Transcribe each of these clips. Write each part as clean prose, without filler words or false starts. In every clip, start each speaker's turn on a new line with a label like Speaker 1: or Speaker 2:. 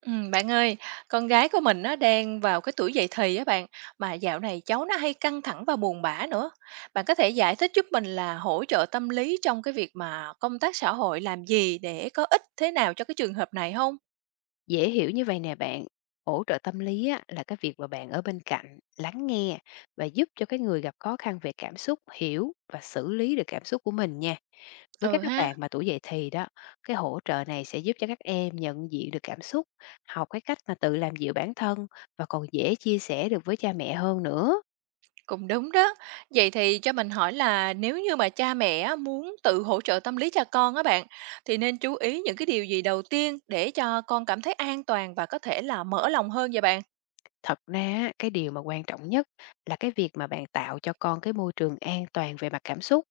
Speaker 1: Bạn ơi, con gái của mình nó đang vào cái tuổi dậy thì á bạn, mà dạo này cháu nó hay căng thẳng và buồn bã nữa. Bạn có thể giải thích giúp mình là hỗ trợ tâm lý trong cái việc mà công tác xã hội làm gì để có ích thế nào cho cái trường hợp này không?
Speaker 2: Dễ hiểu như vậy nè bạn, hỗ trợ tâm lý á, là cái việc mà bạn ở bên cạnh, lắng nghe và giúp cho cái người gặp khó khăn về cảm xúc hiểu và xử lý được cảm xúc của mình nha. Với
Speaker 1: Ừ
Speaker 2: các
Speaker 1: ha.
Speaker 2: bạn mà tuổi dậy thì đó, cái hỗ trợ này sẽ giúp cho các em nhận diện được cảm xúc, học cái cách mà tự làm dịu bản thân và còn dễ chia sẻ được với cha mẹ hơn nữa.
Speaker 1: Cũng đúng đó. Vậy thì cho mình hỏi là nếu như mà cha mẹ á, muốn tự hỗ trợ tâm lý cho con á bạn, thì nên chú ý những cái điều gì đầu tiên để cho con cảm thấy an toàn và có thể là mở lòng hơn vậy bạn?
Speaker 2: Thật ra á, cái điều mà quan trọng nhất là cái việc mà bạn tạo cho con cái môi trường an toàn về mặt cảm xúc,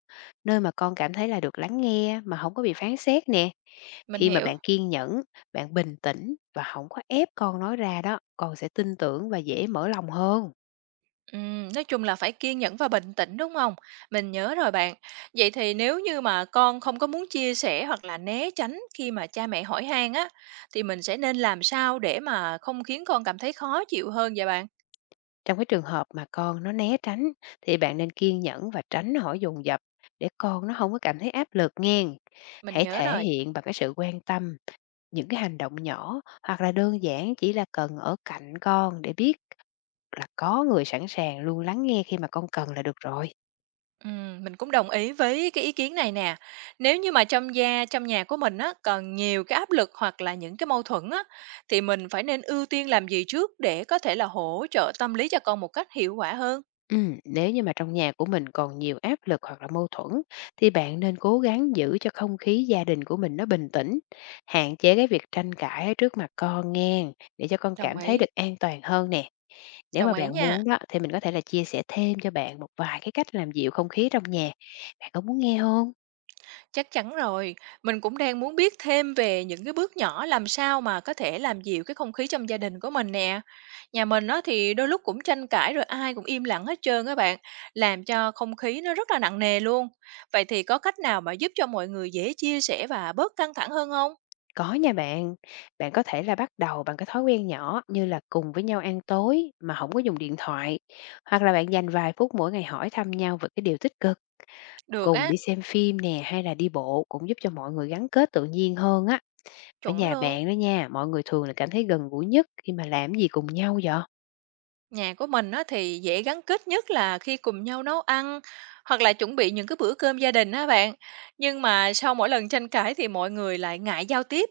Speaker 2: nơi mà con cảm thấy là được lắng nghe mà không có bị phán xét nè.
Speaker 1: Mình
Speaker 2: Khi mà
Speaker 1: hiểu.
Speaker 2: bạn kiên nhẫn, bạn bình tĩnh và không có ép con nói ra đó, con sẽ tin tưởng và dễ mở lòng hơn.
Speaker 1: Nói chung là phải kiên nhẫn và bình tĩnh, đúng không? Mình nhớ rồi bạn. Vậy thì nếu như mà con không có muốn chia sẻ hoặc là né tránh khi mà cha mẹ hỏi han á, thì mình sẽ nên làm sao để mà không khiến con cảm thấy khó chịu hơn vậy bạn?
Speaker 2: Trong cái trường hợp mà con nó né tránh thì bạn nên kiên nhẫn và tránh hỏi dồn dập để con nó không có cảm thấy áp lực nghe.
Speaker 1: Mình
Speaker 2: Hãy
Speaker 1: nhớ
Speaker 2: thể
Speaker 1: rồi.
Speaker 2: hiện bằng cái sự quan tâm, những cái hành động nhỏ hoặc là đơn giản chỉ là cần ở cạnh con để biết là có người sẵn sàng luôn lắng nghe khi mà con cần là được rồi.
Speaker 1: Mình cũng đồng ý với cái ý kiến này nè. Nếu như mà trong nhà của mình á, còn nhiều cái áp lực hoặc là những cái mâu thuẫn á, thì mình phải nên ưu tiên làm gì trước để có thể là hỗ trợ tâm lý cho con một cách hiệu quả hơn?
Speaker 2: Nếu như mà trong nhà của mình còn nhiều áp lực hoặc là mâu thuẫn thì bạn nên cố gắng giữ cho không khí gia đình của mình nó bình tĩnh, hạn chế cái việc tranh cãi ở trước mặt con nghe để cho con
Speaker 1: Đồng
Speaker 2: cảm thấy được
Speaker 1: ý,
Speaker 2: an toàn hơn nè. Nếu
Speaker 1: đồng
Speaker 2: mà
Speaker 1: ý
Speaker 2: bạn
Speaker 1: nha.
Speaker 2: muốn đó thì mình có thể là chia sẻ thêm cho bạn một vài cái cách làm dịu không khí trong nhà. Bạn có muốn nghe không?
Speaker 1: Chắc chắn rồi, mình cũng đang muốn biết thêm về những cái bước nhỏ làm sao mà có thể làm dịu cái không khí trong gia đình của mình nè. Nhà mình nó thì đôi lúc cũng tranh cãi rồi ai cũng im lặng hết trơn các bạn, làm cho không khí nó rất là nặng nề luôn. Vậy thì có cách nào mà giúp cho mọi người dễ chia sẻ và bớt căng thẳng hơn không?
Speaker 2: Có nha bạn. Bạn có thể là bắt đầu bằng cái thói quen nhỏ như là cùng với nhau ăn tối mà không có dùng điện thoại, hoặc là bạn dành vài phút mỗi ngày hỏi thăm nhau về cái điều tích cực.
Speaker 1: Được
Speaker 2: Cùng
Speaker 1: á,
Speaker 2: đi xem phim nè, hay là đi bộ cũng giúp cho mọi người gắn kết tự nhiên hơn á. Ở
Speaker 1: chuẩn
Speaker 2: nhà
Speaker 1: luôn.
Speaker 2: bạn đó nha, mọi người thường là cảm thấy gần gũi nhất khi mà làm gì cùng nhau vậy?
Speaker 1: Nhà của mình á thì dễ gắn kết nhất là khi cùng nhau nấu ăn hoặc là chuẩn bị những cái bữa cơm gia đình á bạn. Nhưng mà sau mỗi lần tranh cãi thì mọi người lại ngại giao tiếp.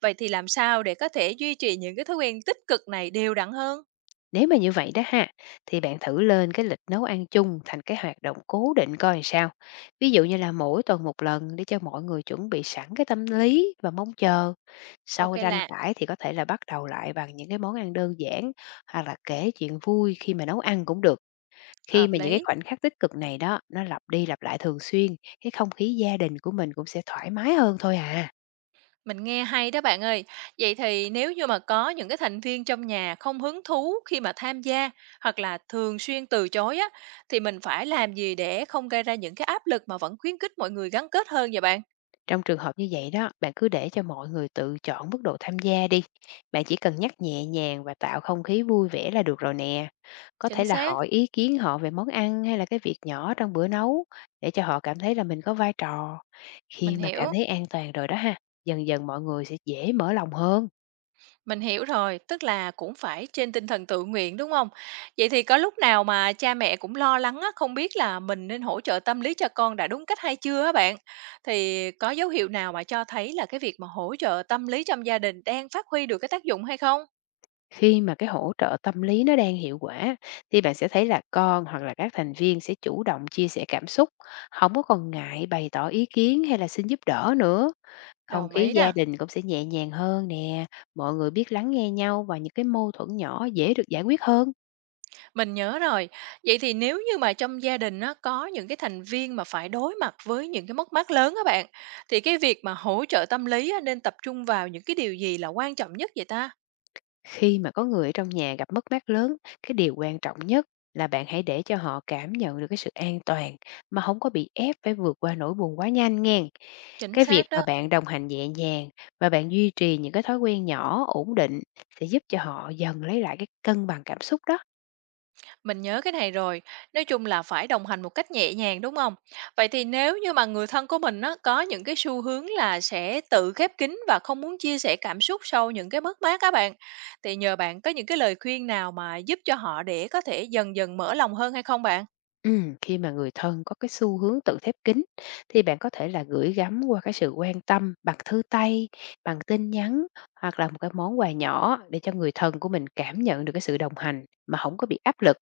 Speaker 1: Vậy thì làm sao để có thể duy trì những cái thói quen tích cực này đều đặn hơn?
Speaker 2: Nếu mà như vậy đó ha, thì bạn thử lên cái lịch nấu ăn chung thành cái hoạt động cố định coi làm sao. Ví dụ như là mỗi tuần một lần để cho mọi người chuẩn bị sẵn cái tâm lý và mong chờ.
Speaker 1: Ok
Speaker 2: Sau tranh
Speaker 1: là
Speaker 2: cãi thì có thể là bắt đầu lại bằng những cái món ăn đơn giản hoặc là kể chuyện vui khi mà nấu ăn cũng được. Khi
Speaker 1: hợp
Speaker 2: mà những cái
Speaker 1: lý.
Speaker 2: khoảnh khắc tích cực này đó, nó lặp đi lặp lại thường xuyên, cái không khí gia đình của mình cũng sẽ thoải mái hơn thôi à.
Speaker 1: Mình nghe hay đó bạn ơi. Vậy thì nếu như mà có những cái thành viên trong nhà không hứng thú khi mà tham gia hoặc là thường xuyên từ chối á thì mình phải làm gì để không gây ra những cái áp lực mà vẫn khuyến khích mọi người gắn kết hơn vậy bạn?
Speaker 2: Trong trường hợp như vậy đó, bạn cứ để cho mọi người tự chọn mức độ tham gia đi. Bạn chỉ cần nhắc nhẹ nhàng và tạo không khí vui vẻ là được rồi nè. Có
Speaker 1: Chính
Speaker 2: thể là
Speaker 1: xác.
Speaker 2: hỏi ý kiến họ về món ăn hay là cái việc nhỏ trong bữa nấu để cho họ cảm thấy là mình có vai trò. Khi
Speaker 1: Mình
Speaker 2: mà
Speaker 1: hiểu,
Speaker 2: cảm thấy an toàn rồi đó ha, dần dần mọi người sẽ dễ mở lòng hơn.
Speaker 1: mình hiểu rồi, tức là cũng phải trên tinh thần tự nguyện, đúng không? Vậy thì có lúc nào mà cha mẹ cũng lo lắng á, không biết là mình nên hỗ trợ tâm lý cho con đã đúng cách hay chưa á bạn? Thì có dấu hiệu nào mà cho thấy là cái việc mà hỗ trợ tâm lý trong gia đình đang phát huy được cái tác dụng hay không?
Speaker 2: Khi mà cái hỗ trợ tâm lý nó đang hiệu quả thì bạn sẽ thấy là con hoặc là các thành viên sẽ chủ động chia sẻ cảm xúc, không có còn ngại bày tỏ ý kiến hay là xin giúp đỡ nữa. Không
Speaker 1: Đồng
Speaker 2: khí
Speaker 1: ý
Speaker 2: gia
Speaker 1: nè,
Speaker 2: đình cũng sẽ nhẹ nhàng hơn nè, mọi người biết lắng nghe nhau và những cái mâu thuẫn nhỏ dễ được giải quyết hơn.
Speaker 1: mình nhớ rồi. Vậy thì nếu như mà trong gia đình nó có những cái thành viên mà phải đối mặt với những cái mất mát lớn các bạn, thì cái việc mà hỗ trợ tâm lý á, nên tập trung vào những cái điều gì là quan trọng nhất vậy ta?
Speaker 2: Khi mà có người ở trong nhà gặp mất mát lớn, cái điều quan trọng nhất là bạn hãy để cho họ cảm nhận được cái sự an toàn mà không có bị ép phải vượt qua nỗi buồn quá nhanh nghe.
Speaker 1: Chính
Speaker 2: Cái việc
Speaker 1: xác
Speaker 2: mà
Speaker 1: đó.
Speaker 2: bạn đồng hành nhẹ nhàng và bạn duy trì những cái thói quen nhỏ, ổn định sẽ giúp cho họ dần lấy lại cái cân bằng cảm xúc đó.
Speaker 1: Mình nhớ cái này rồi, nói chung là phải đồng hành một cách nhẹ nhàng, đúng không? Vậy thì nếu như mà người thân của mình á, có những cái xu hướng là sẽ tự khép kín và không muốn chia sẻ cảm xúc sau những cái mất mát á bạn, thì nhờ bạn có những cái lời khuyên nào mà giúp cho họ để có thể dần dần mở lòng hơn hay không bạn?
Speaker 2: Khi mà người thân có cái xu hướng tự khép kín thì bạn có thể là gửi gắm qua cái sự quan tâm bằng thư tay, bằng tin nhắn hoặc là một cái món quà nhỏ để cho người thân của mình cảm nhận được cái sự đồng hành mà không có bị áp lực.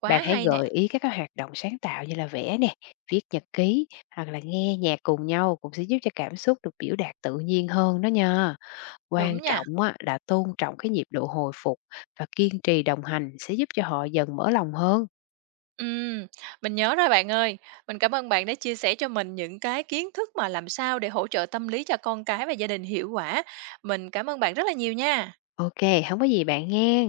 Speaker 1: Quá
Speaker 2: Bạn hãy
Speaker 1: hay nè,
Speaker 2: gợi ý các cái hoạt động sáng tạo như là vẽ nè, viết nhật ký hoặc là nghe nhạc cùng nhau cũng sẽ giúp cho cảm xúc được biểu đạt tự nhiên hơn đó nha.
Speaker 1: đúng
Speaker 2: Quan
Speaker 1: nha.
Speaker 2: trọng á là tôn trọng cái nhịp độ hồi phục và kiên trì đồng hành sẽ giúp cho họ dần mở lòng hơn.
Speaker 1: Ừm, mình nhớ rồi bạn ơi. Mình cảm ơn bạn đã chia sẻ cho mình những cái kiến thức mà làm sao để hỗ trợ tâm lý cho con cái và gia đình hiệu quả. Mình cảm ơn bạn rất là nhiều nha.
Speaker 2: OK, không có gì bạn nghe.